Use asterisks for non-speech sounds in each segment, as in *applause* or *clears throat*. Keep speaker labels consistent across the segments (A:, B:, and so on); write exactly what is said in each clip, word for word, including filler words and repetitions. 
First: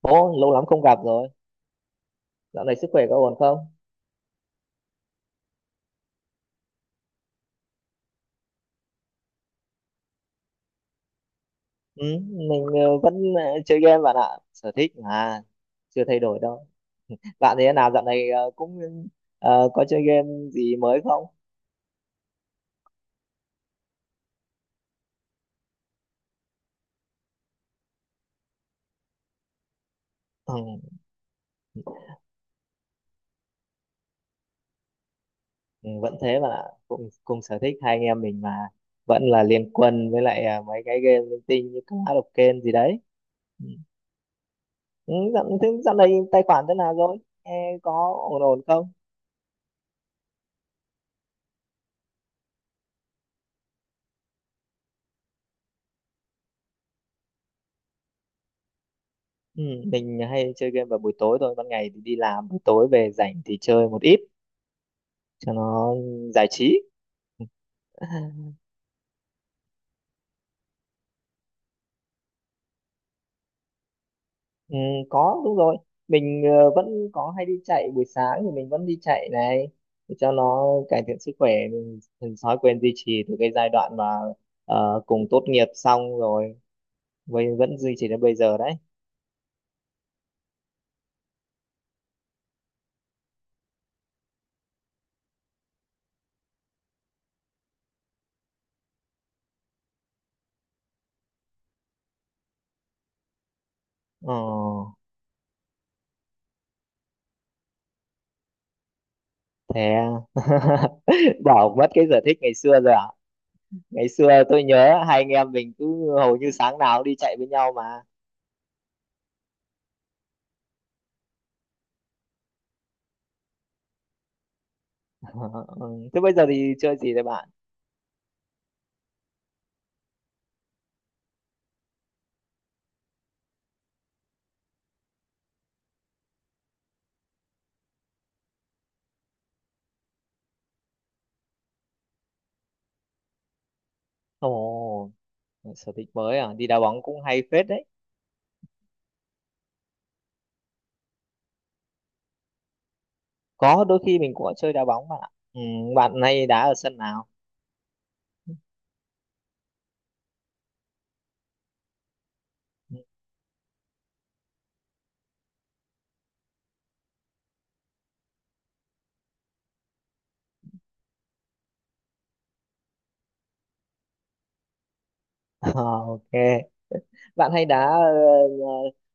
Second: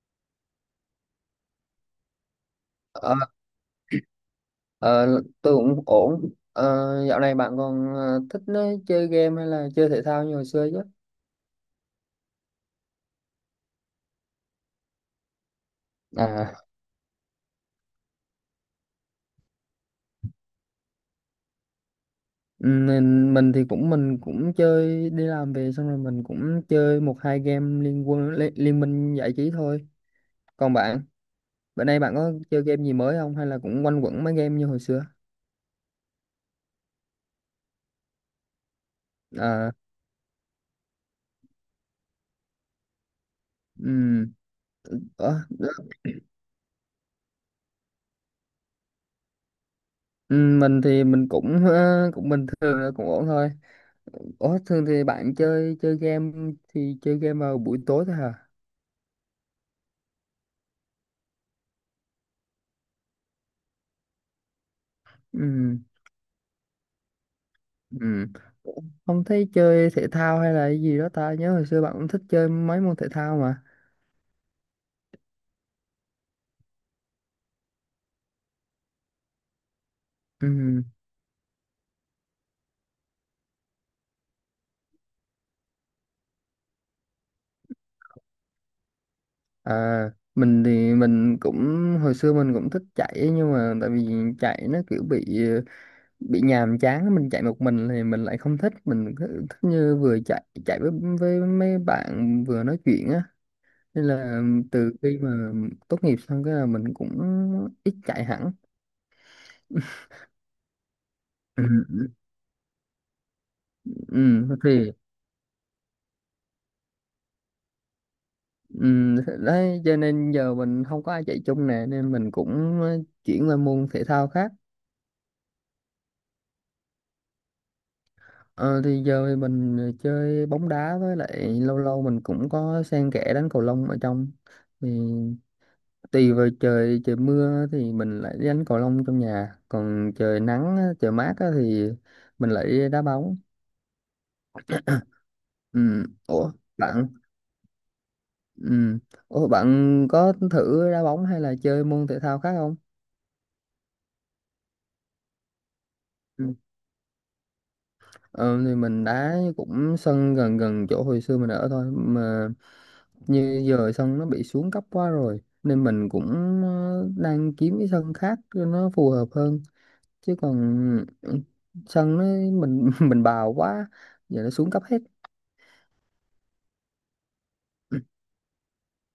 A: Ồ, lâu lắm không gặp rồi. Dạo này sức khỏe
B: Ờ,
A: có ổn không?
B: ờ, tôi cũng ổn. Ờ, Dạo này bạn còn ờ, thích ờ, chơi game hay là chơi thể thao như hồi xưa chứ?
A: Ừ, mình ờ, vẫn ờ, chơi game bạn ạ. Sở thích mà, chưa thay đổi
B: À,
A: đâu. Bạn thế nào dạo này ờ, cũng ờ, có chơi game gì mới không?
B: mình, mình thì cũng mình cũng chơi đi làm về xong rồi mình cũng chơi một hai game liên quân liên, liên minh giải trí thôi.
A: Ừ,
B: Còn bạn, bữa nay bạn có chơi game gì mới không hay là cũng quanh quẩn mấy game như hồi xưa?
A: ừ, vẫn thế bạn ạ. Cùng, cùng sở thích hai anh em mình mà. Vẫn là Liên
B: À,
A: Quân với lại ờ, mấy cái game linh tinh như Clash of Clans gì đấy. Ừ,
B: ừm,
A: ừ,
B: Ủa,
A: dạo, thế dạo này tài khoản thế nào rồi? Ê, có ổn ổn không?
B: ừm, mình thì mình cũng ờ, cũng bình thường là cũng ổn thôi. Ủa, thường thì bạn chơi chơi game thì chơi game vào buổi tối thôi hả?
A: Ừ, mình hay chơi game vào buổi tối thôi. Ban ngày thì đi làm, buổi tối về rảnh thì chơi một ít cho
B: Ừ.
A: nó giải trí.
B: Ừ.
A: *laughs*
B: Ủa, không thấy chơi thể thao hay là cái gì đó, ta nhớ hồi xưa bạn cũng thích chơi mấy môn thể thao mà.
A: Ừ, có đúng rồi. Mình ờ, vẫn có hay đi chạy, buổi sáng thì mình vẫn đi chạy này để cho nó
B: Ừ.
A: cải thiện sức khỏe. Mình, mình thói quen duy trì từ cái giai đoạn mà ờ, cùng tốt nghiệp xong rồi, với vẫn duy trì đến bây giờ đấy.
B: À, mình thì mình cũng hồi xưa mình cũng thích chạy, nhưng mà tại vì chạy nó kiểu bị bị nhàm chán, mình chạy một mình thì mình lại không thích, mình cứ thích như vừa chạy chạy với với mấy bạn vừa nói chuyện á, nên
A: ờ,
B: là từ khi mà tốt nghiệp xong cái là mình cũng ít chạy hẳn.
A: Thế à? *laughs*
B: Ừ,
A: Bỏ mất cái
B: ừ,
A: sở thích ngày xưa rồi à? Ngày xưa
B: ừ.
A: tôi
B: Thì
A: nhớ hai anh em mình cứ hầu như sáng nào cũng đi chạy với nhau mà.
B: Ừm, đấy cho nên giờ mình không có ai chạy chung nè, nên mình cũng ờ, chuyển qua môn thể thao khác.
A: *laughs* Ừ, thế bây giờ thì chơi gì đấy bạn?
B: ờ, thì giờ thì mình ờ, chơi bóng đá, với lại lâu lâu mình cũng có xen kẽ đánh cầu lông ở trong, thì tùy vào trời, trời mưa thì mình lại đi đánh cầu lông trong nhà, còn trời nắng á, trời mát á thì mình lại đi đá bóng.
A: Ồ,
B: *clears throat*
A: sở
B: Ừm,
A: thích mới
B: ủa
A: à? Đi đá bóng
B: bạn
A: cũng hay phết đấy.
B: ừm, ủa bạn có thử đá bóng hay là chơi môn thể thao khác không?
A: Có đôi khi mình cũng có chơi đá bóng bạn ạ. Ừ, bạn hay đá ở sân nào?
B: Ờ, thì mình đá cũng sân gần gần chỗ hồi xưa mình ở thôi mà,
A: *laughs*
B: như giờ sân nó bị xuống cấp quá rồi nên mình cũng ờ, đang kiếm cái sân khác cho nó phù hợp hơn. Chứ còn ừ, sân nó, mình *laughs* mình bào quá, giờ nó xuống cấp hết.
A: Ờ, ok, bạn hay đá
B: *clears throat*
A: ờ,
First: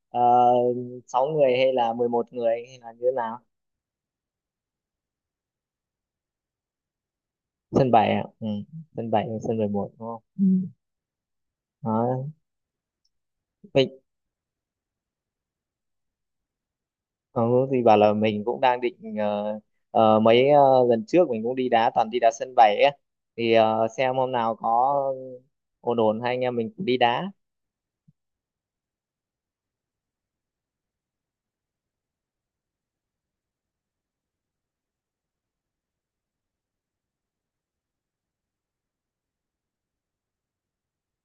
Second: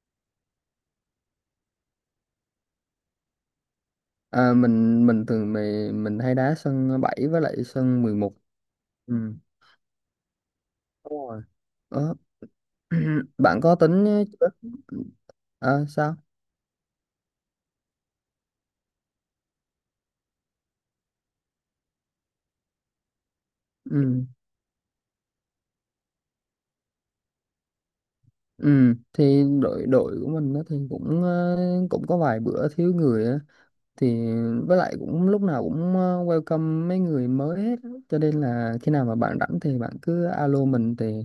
A: ờ, ờ, sáu người hay là mười một người hay là như thế nào?
B: À, mình mình thường mình mình hay đá sân bảy với lại
A: Sân
B: sân
A: bảy à?
B: mười một.
A: Ừ, sân
B: Ừ.
A: bảy hay sân mười một, đúng không? Ừ.
B: Đúng rồi. Ờ,
A: Đó.
B: *clears throat* Bạn có
A: Mình
B: tính chưa? À, sao?
A: ờ, thì bảo là mình cũng đang định, ờ, ờ, mấy ờ, lần trước mình cũng đi đá toàn đi đá sân bảy ấy, thì ờ, xem
B: Ừ.
A: hôm nào có ổn ổn hai anh em mình cũng đi đá.
B: Ừ, thì đội đội của mình á thì cũng ờ, cũng có vài bữa thiếu người á, thì với lại cũng lúc nào cũng ờ, welcome mấy người mới hết á, cho nên là khi nào mà bạn rảnh thì bạn cứ alo mình thì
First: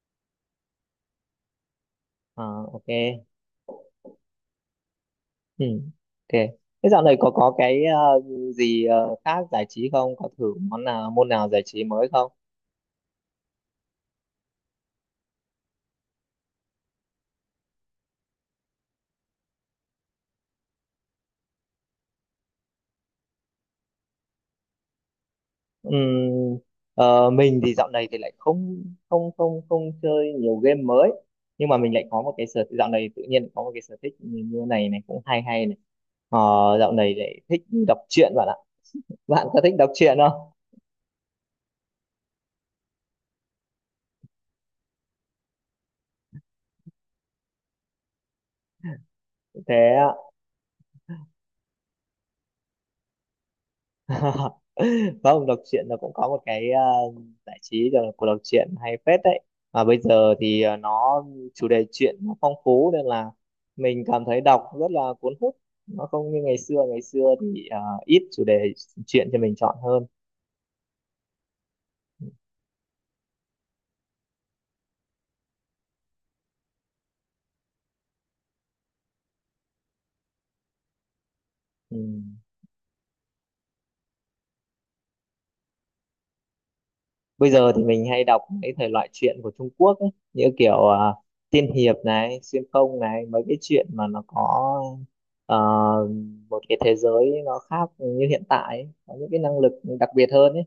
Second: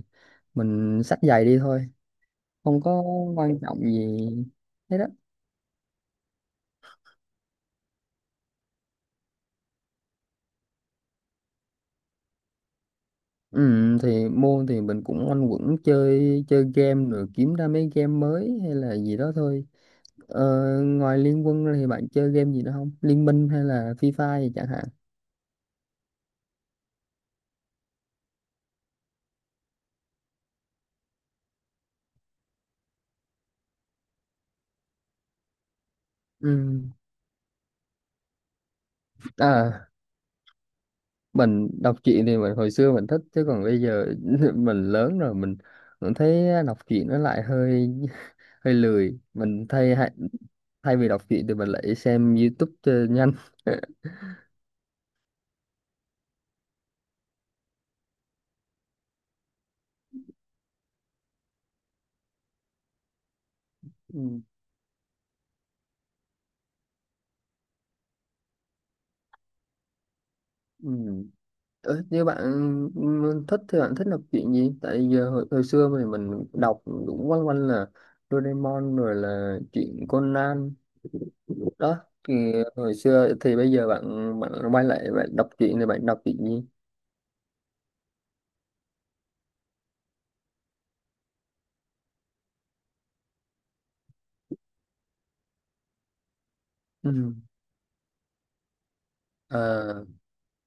B: mình xách giày đi thôi,
A: Ờ,
B: không
A: ok.
B: có quan trọng gì hết á.
A: Ừ, ok. Thế dạo này có có cái ờ, gì ờ, khác giải trí không? Có thử món nào môn nào giải trí mới không?
B: Ừ, thì môn thì mình cũng quanh quẩn chơi chơi game rồi kiếm ra mấy game mới hay là gì đó thôi. Ờ, ngoài Liên Quân ra thì bạn chơi game gì nữa không, Liên Minh hay là Free Fire chẳng hạn?
A: Ừm, ờ, mình thì dạo này thì lại không không không không chơi nhiều game mới, nhưng mà mình lại có một cái sở dạo này tự nhiên có một cái sở thích như như này này cũng hay hay này. Ờ,
B: Ừ.
A: Dạo này lại thích đọc truyện bạn ạ. Bạn có thích
B: À,
A: đọc truyện không?
B: mình đọc truyện thì mình hồi xưa mình thích, chứ còn bây giờ *laughs* mình lớn rồi, mình cũng thấy đọc truyện nó lại hơi *laughs* hơi lười, mình
A: Thế
B: thay hay- thay vì đọc truyện thì mình lại xem YouTube cho nhanh. *laughs*
A: *laughs* vâng, đọc truyện nó cũng có một cái ờ, giải trí gọi là của đọc truyện hay phết đấy. Mà bây giờ thì ờ, nó chủ đề truyện nó phong phú nên là mình cảm thấy
B: Ừ.
A: đọc rất là cuốn hút. Nó không như ngày xưa, ngày xưa thì ờ, ít chủ đề truyện cho mình chọn hơn.
B: Ừ. Ờ, Như bạn ừ, thích thì bạn thích đọc truyện gì? Tại giờ hồi, hồi xưa thì mình đọc cũng quanh quanh là Doraemon rồi là truyện Conan
A: Ừ.
B: đó, thì hồi xưa thì bây giờ bạn bạn quay lại bạn đọc truyện thì bạn đọc truyện gì?
A: Bây giờ thì mình hay đọc mấy thể loại truyện của Trung Quốc ấy, như kiểu à, tiên hiệp này, xuyên không này, mấy cái chuyện mà nó có ờ, một cái thế giới nó khác như hiện tại ấy, có những cái năng lực
B: Ừ.
A: đặc biệt hơn ấy.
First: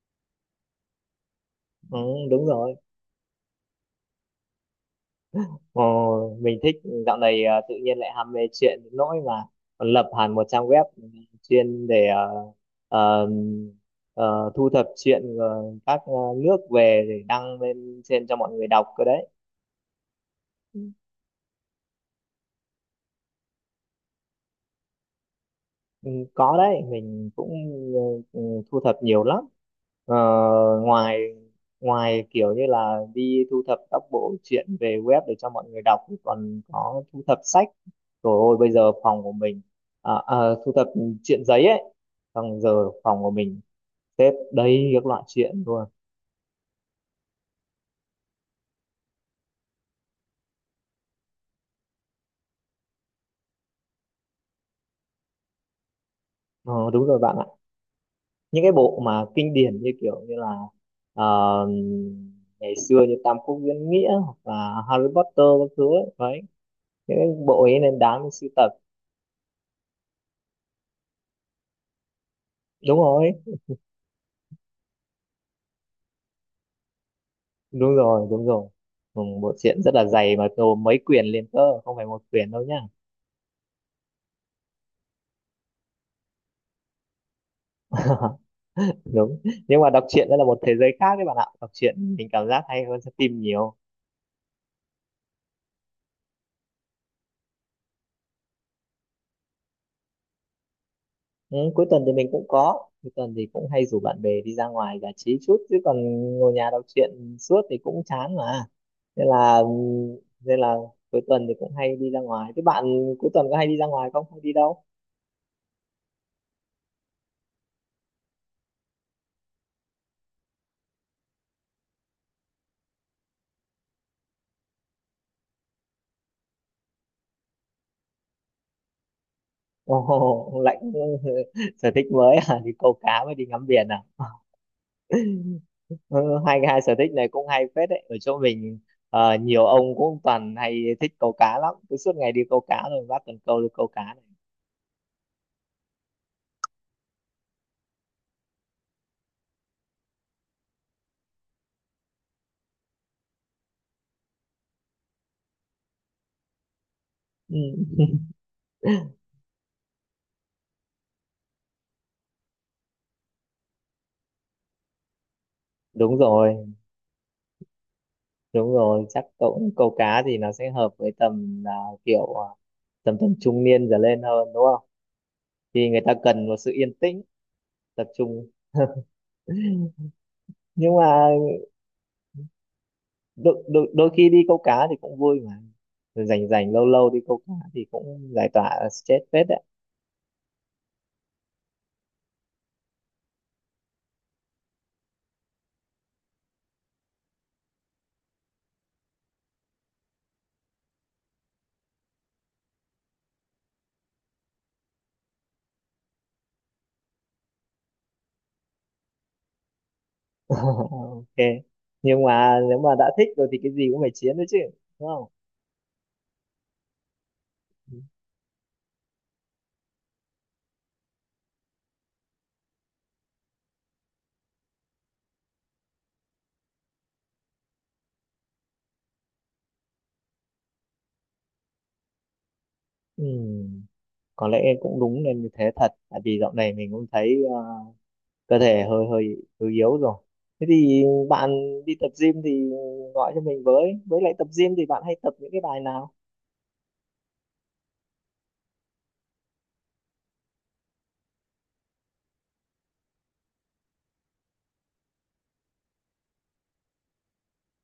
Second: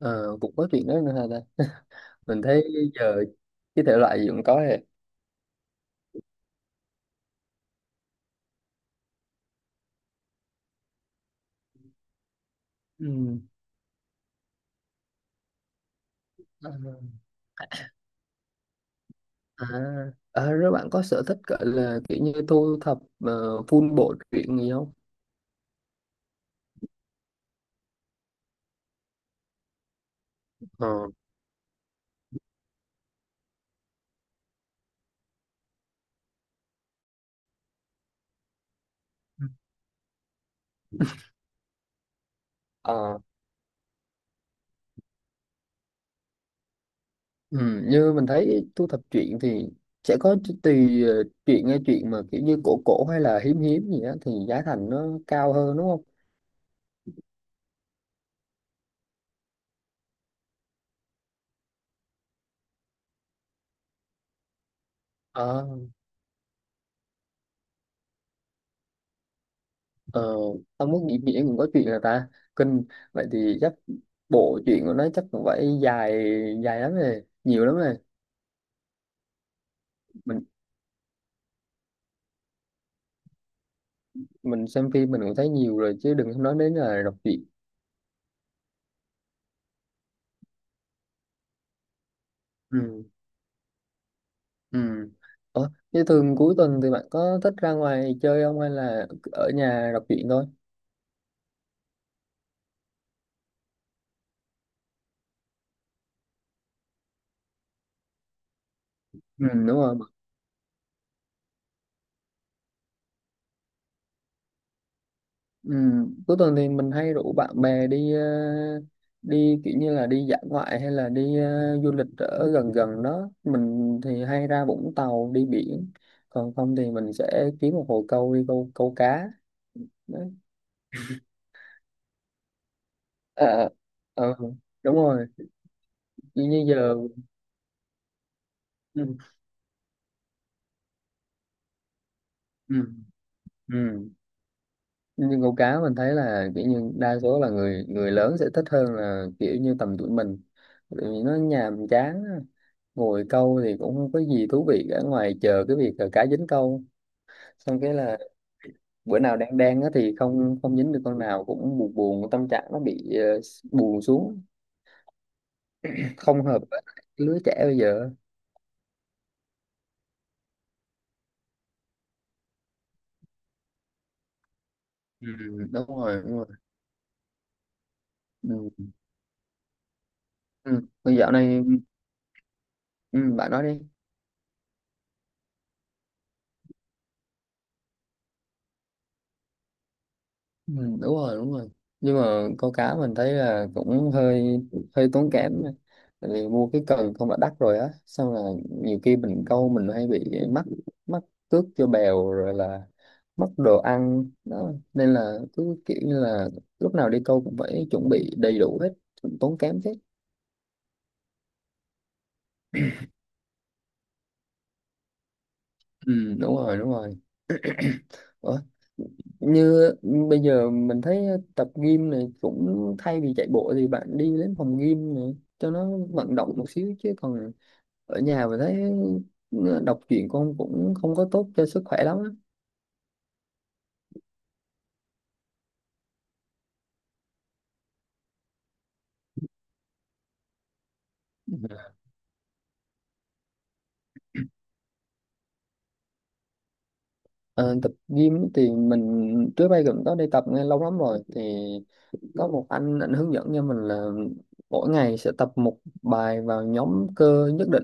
B: Ờ, Cũng có chuyện đó nữa hả ta? *laughs*
A: Ừ,
B: Mình
A: đúng
B: thấy
A: rồi.
B: giờ cái thể loại gì cũng có hết.
A: Ờ, mình thích, dạo này ờ, tự nhiên lại ham mê chuyện đến nỗi mà còn lập hẳn một trang web chuyên để ờ, ờ,
B: Ừ.
A: ờ, thu thập chuyện ờ, các ờ, nước
B: À,
A: về để đăng lên trên cho mọi người đọc cơ đấy.
B: à, à, rồi
A: Ừ.
B: bạn có sở thích gọi là kiểu như thu thập ờ, full bộ truyện gì không?
A: Ừ, có đấy, mình cũng ừ, ừ, thu thập nhiều lắm. ờ,
B: Ờ.
A: Ngoài ngoài kiểu như là đi thu thập các bộ truyện về web để cho mọi người đọc thì còn có thu thập sách. Rồi ôi bây giờ phòng của
B: Ừ.
A: mình, à, à, thu thập truyện giấy ấy, xong giờ
B: Ờ,
A: phòng của mình xếp đầy các loại truyện luôn.
B: ừ, như mình thấy thu thập truyện thì sẽ có ch- tùy ờ, truyện, nghe truyện mà kiểu như cổ cổ hay là hiếm hiếm gì á thì giá thành nó cao hơn, đúng
A: ờ, Đúng rồi bạn ạ, những cái bộ mà kinh điển như kiểu như là ờ, ngày xưa như Tam Quốc Diễn Nghĩa hoặc là Harry Potter các thứ
B: không?
A: ấy. Đấy, cái bộ ấy nên đáng để sưu tập.
B: Ờ, Tao muốn nghĩ nghĩa cũng có chuyện là ta kinh,
A: Đúng
B: vậy
A: rồi,
B: thì chắc bộ chuyện của nó chắc cũng phải dài, dài lắm rồi, nhiều lắm rồi.
A: đúng rồi, đúng rồi. Ừ, bộ truyện rất là dày
B: mình
A: mà gồm mấy quyển liền cơ không phải một quyển đâu nhá.
B: mình xem phim mình cũng thấy nhiều rồi chứ đừng có nói đến là đọc truyện.
A: *laughs* Đúng, nhưng mà đọc truyện đó là một thế giới khác đấy bạn ạ, đọc truyện mình cảm giác hay hơn
B: Ừ.
A: xem phim nhiều.
B: Ừ. Ủa, thế thường cuối tuần thì bạn có thích ra ngoài chơi không, hay là ở nhà đọc truyện thôi?
A: Ừ, cuối tuần thì mình cũng có cuối tuần thì cũng hay rủ bạn bè đi ra ngoài giải trí chút, chứ còn ngồi nhà đọc truyện suốt thì cũng chán mà, nên
B: Ừ,
A: là
B: đúng rồi.
A: nên là cuối tuần thì cũng hay đi ra ngoài. Thế bạn cuối tuần có hay đi ra ngoài không, không đi đâu?
B: Ừ. Cuối tuần thì mình hay rủ bạn bè đi ờ, đi kiểu như là đi dã ngoại hay là đi ờ, du lịch ở gần gần đó, mình thì hay ra Vũng Tàu đi biển, còn không thì mình sẽ kiếm một hồ câu đi câu câu cá, đấy.
A: Ồ, Lãnh *laughs* sở thích mới à? Đi câu cá với đi ngắm
B: Ờ,
A: biển à?
B: ờ, Đúng rồi,
A: Ừ,
B: như
A: hai
B: như
A: hai sở
B: giờ.
A: thích này cũng hay phết đấy. Ở chỗ mình
B: Ừ.
A: ờ, nhiều ông cũng toàn hay thích câu cá lắm. Cứ suốt ngày đi câu cá
B: Ừ.
A: rồi bắt cần câu đi câu cá
B: Ừ.
A: này.
B: Nhưng câu cá mình thấy là kiểu như đa số là người người lớn sẽ thích hơn là kiểu như tầm tuổi mình, tại vì nó nhàm chán á. Ngồi câu thì cũng không có gì thú vị cả ngoài chờ cái việc là cá dính câu,
A: Ừ.
B: xong cái là
A: *laughs*
B: bữa nào đang đang á thì không không dính được con nào cũng buồn, buồn tâm trạng nó bị ờ, buồn xuống,
A: Đúng
B: không
A: rồi,
B: hợp với lại cái lứa trẻ bây giờ.
A: đúng rồi. Chắc cậu câu cá thì nó sẽ hợp với tầm là, kiểu à, tầm tầm trung niên trở lên hơn, đúng không?
B: Ừ, đúng
A: Thì người ta
B: rồi, đúng
A: cần
B: rồi.
A: một sự yên tĩnh, tập trung. *laughs*
B: Ừ. Ừ.
A: Nhưng mà
B: Dạo này, ừ, bạn
A: đôi,
B: nói đi.
A: đôi, đôi khi đi câu cá thì cũng vui mà. Rồi rảnh rảnh lâu lâu đi câu cá thì cũng giải tỏa stress phết đấy.
B: Ừ, đúng rồi, đúng rồi. Nhưng mà câu cá mình thấy là cũng hơi, hơi tốn kém, tại vì mua cái cần không đã đắt rồi á, xong là nhiều khi mình câu mình hay bị mắc, mắc cước cho bèo, rồi là mất đồ ăn đó, nên là cứ kiểu như là lúc nào đi câu cũng phải chuẩn bị đầy đủ hết, tốn kém thế.
A: *laughs* Ok, nhưng mà nếu mà đã thích rồi thì cái gì cũng phải chiến đấy chứ, đúng không?
B: Ừ, đúng rồi, đúng rồi. Ủa? Như bây giờ mình thấy tập gym này, cũng thay vì chạy bộ thì bạn đi đến phòng gym này cho nó vận động một xíu, chứ còn ở nhà mình thấy đọc truyện con cũng không có tốt cho sức khỏe lắm á.
A: Ừ, có lẽ em cũng đúng nên như thế thật, tại vì dạo này mình cũng thấy ờ, cơ thể hơi hơi hơi yếu rồi. Thế thì bạn đi
B: *laughs*
A: tập gym thì gọi cho mình với với lại tập gym thì bạn hay tập những cái bài nào?
B: Ờ, Tập gym thì mình trước đây cũng có đi tập nghe lâu lắm rồi, thì có một anh, anh hướng dẫn cho mình là mỗi ngày sẽ tập một bài vào nhóm cơ nhất định,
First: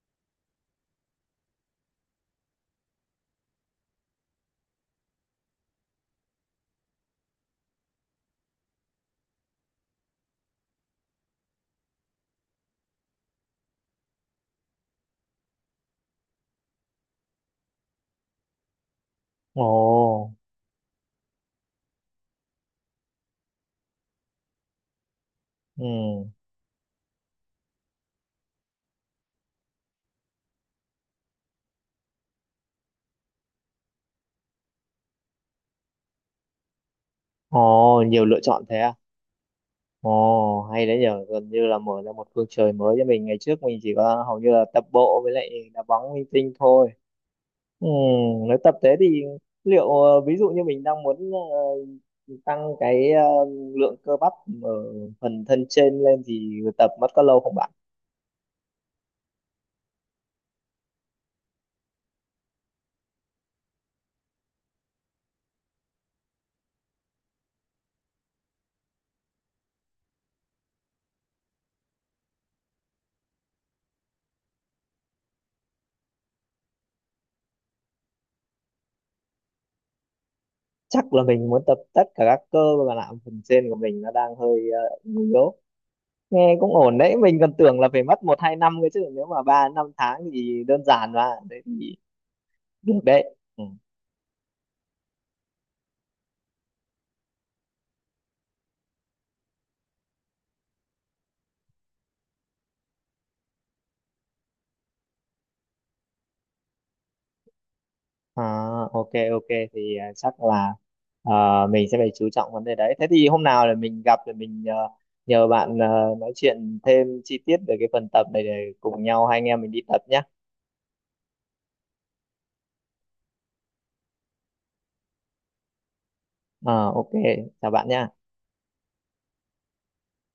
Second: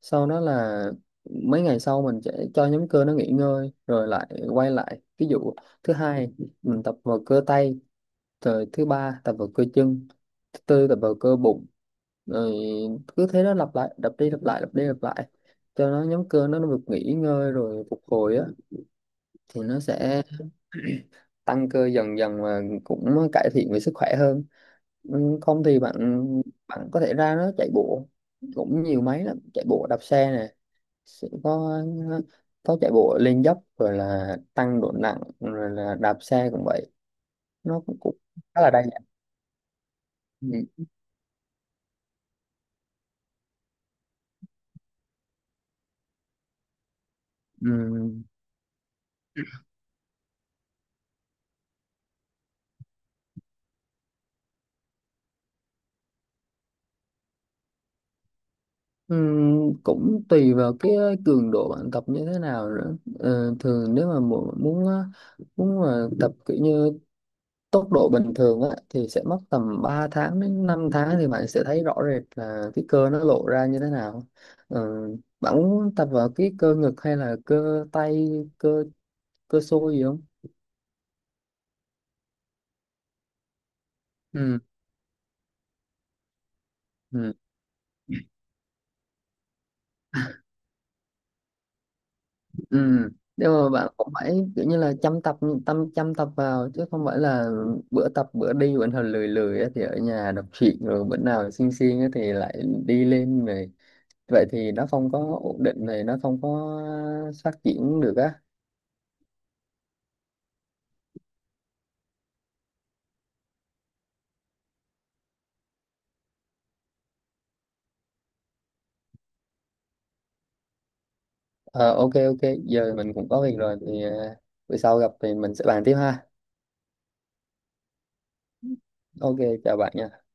B: sau đó là mấy ngày sau mình sẽ cho nhóm cơ nó nghỉ ngơi rồi lại quay lại. Ví dụ thứ hai mình tập vào cơ tay, rồi thứ ba tập vào cơ chân, thứ tư tập vào cơ bụng, rồi cứ thế đó lặp lại đập đi, lặp lại đập đi lặp lại, cho nó nhóm cơ nó được nghỉ ngơi rồi phục hồi á, thì
A: Ồ.
B: nó sẽ tăng cơ dần dần và cũng cải thiện về sức khỏe hơn. Ừ, không thì
A: Ừ.
B: bạn bạn có thể ra nó chạy bộ, cũng nhiều máy lắm, chạy bộ đạp xe sẽ có có chạy bộ lên dốc, rồi là tăng độ nặng, rồi là đạp xe cũng vậy, nó cũng,
A: Ồ,
B: cũng
A: nhiều lựa
B: khá
A: chọn
B: là
A: thế
B: đa
A: à?
B: dạng.
A: Ồ,
B: Ừ.
A: hay đấy nhờ, gần như là mở ra một phương trời mới cho mình. Ngày trước mình chỉ có hầu như là tập bộ với lại đá bóng linh tinh thôi.
B: Ừ.
A: Ừ, nếu tập thế thì liệu ờ, ví dụ như mình đang muốn ờ, tăng cái ờ, lượng cơ bắp ở phần thân trên lên thì tập mất có lâu không bạn?
B: Ừ. Cũng tùy vào cái cường độ bạn tập như thế nào nữa. Ờ, Thường nếu mà mu- muốn ờ, muốn mà tập kiểu như tốc độ bình thường á, thì sẽ mất tầm ba tháng đến năm tháng thì bạn sẽ thấy rõ rệt là cái cơ nó lộ ra như thế nào. Ờ, Bạn muốn tập vào cái cơ ngực hay là cơ tay, cơ cơ xôi gì không?
A: Chắc là mình muốn tập tất cả các cơ, mà làm phần trên của mình nó đang
B: Ừ.
A: hơi ờ, yếu. Nghe cũng ổn đấy,
B: Ừ.
A: mình còn tưởng là phải mất một hai năm cơ chứ, nếu mà ba năm tháng thì đơn giản mà. Đấy thì
B: Ừ.
A: được đấy.
B: Nhưng
A: Ừ.
B: mà bạn cũng phải kiểu như là chăm tập, tâm chăm tập vào, chứ không phải là bữa tập bữa đi, bữa nào lười lười á thì ở nhà đọc truyện, rồi bữa nào siêng siêng á thì lại đi lên này, vậy thì nó không có ổn định này, nó không có phát triển được á.
A: À, ok ok, thì à, chắc là à, mình sẽ phải chú trọng vấn đề đấy. Thế thì hôm nào là mình gặp thì mình à, nhờ bạn à, nói chuyện thêm chi tiết về cái phần tập này để cùng nhau hai anh em mình đi tập nhé.
B: Ờ, ok ok giờ mình cũng có việc rồi thì ờ, bữa sau gặp thì mình sẽ bàn tiếp ha.
A: À, ok, chào bạn nhé.
B: Ok, chào bạn nha.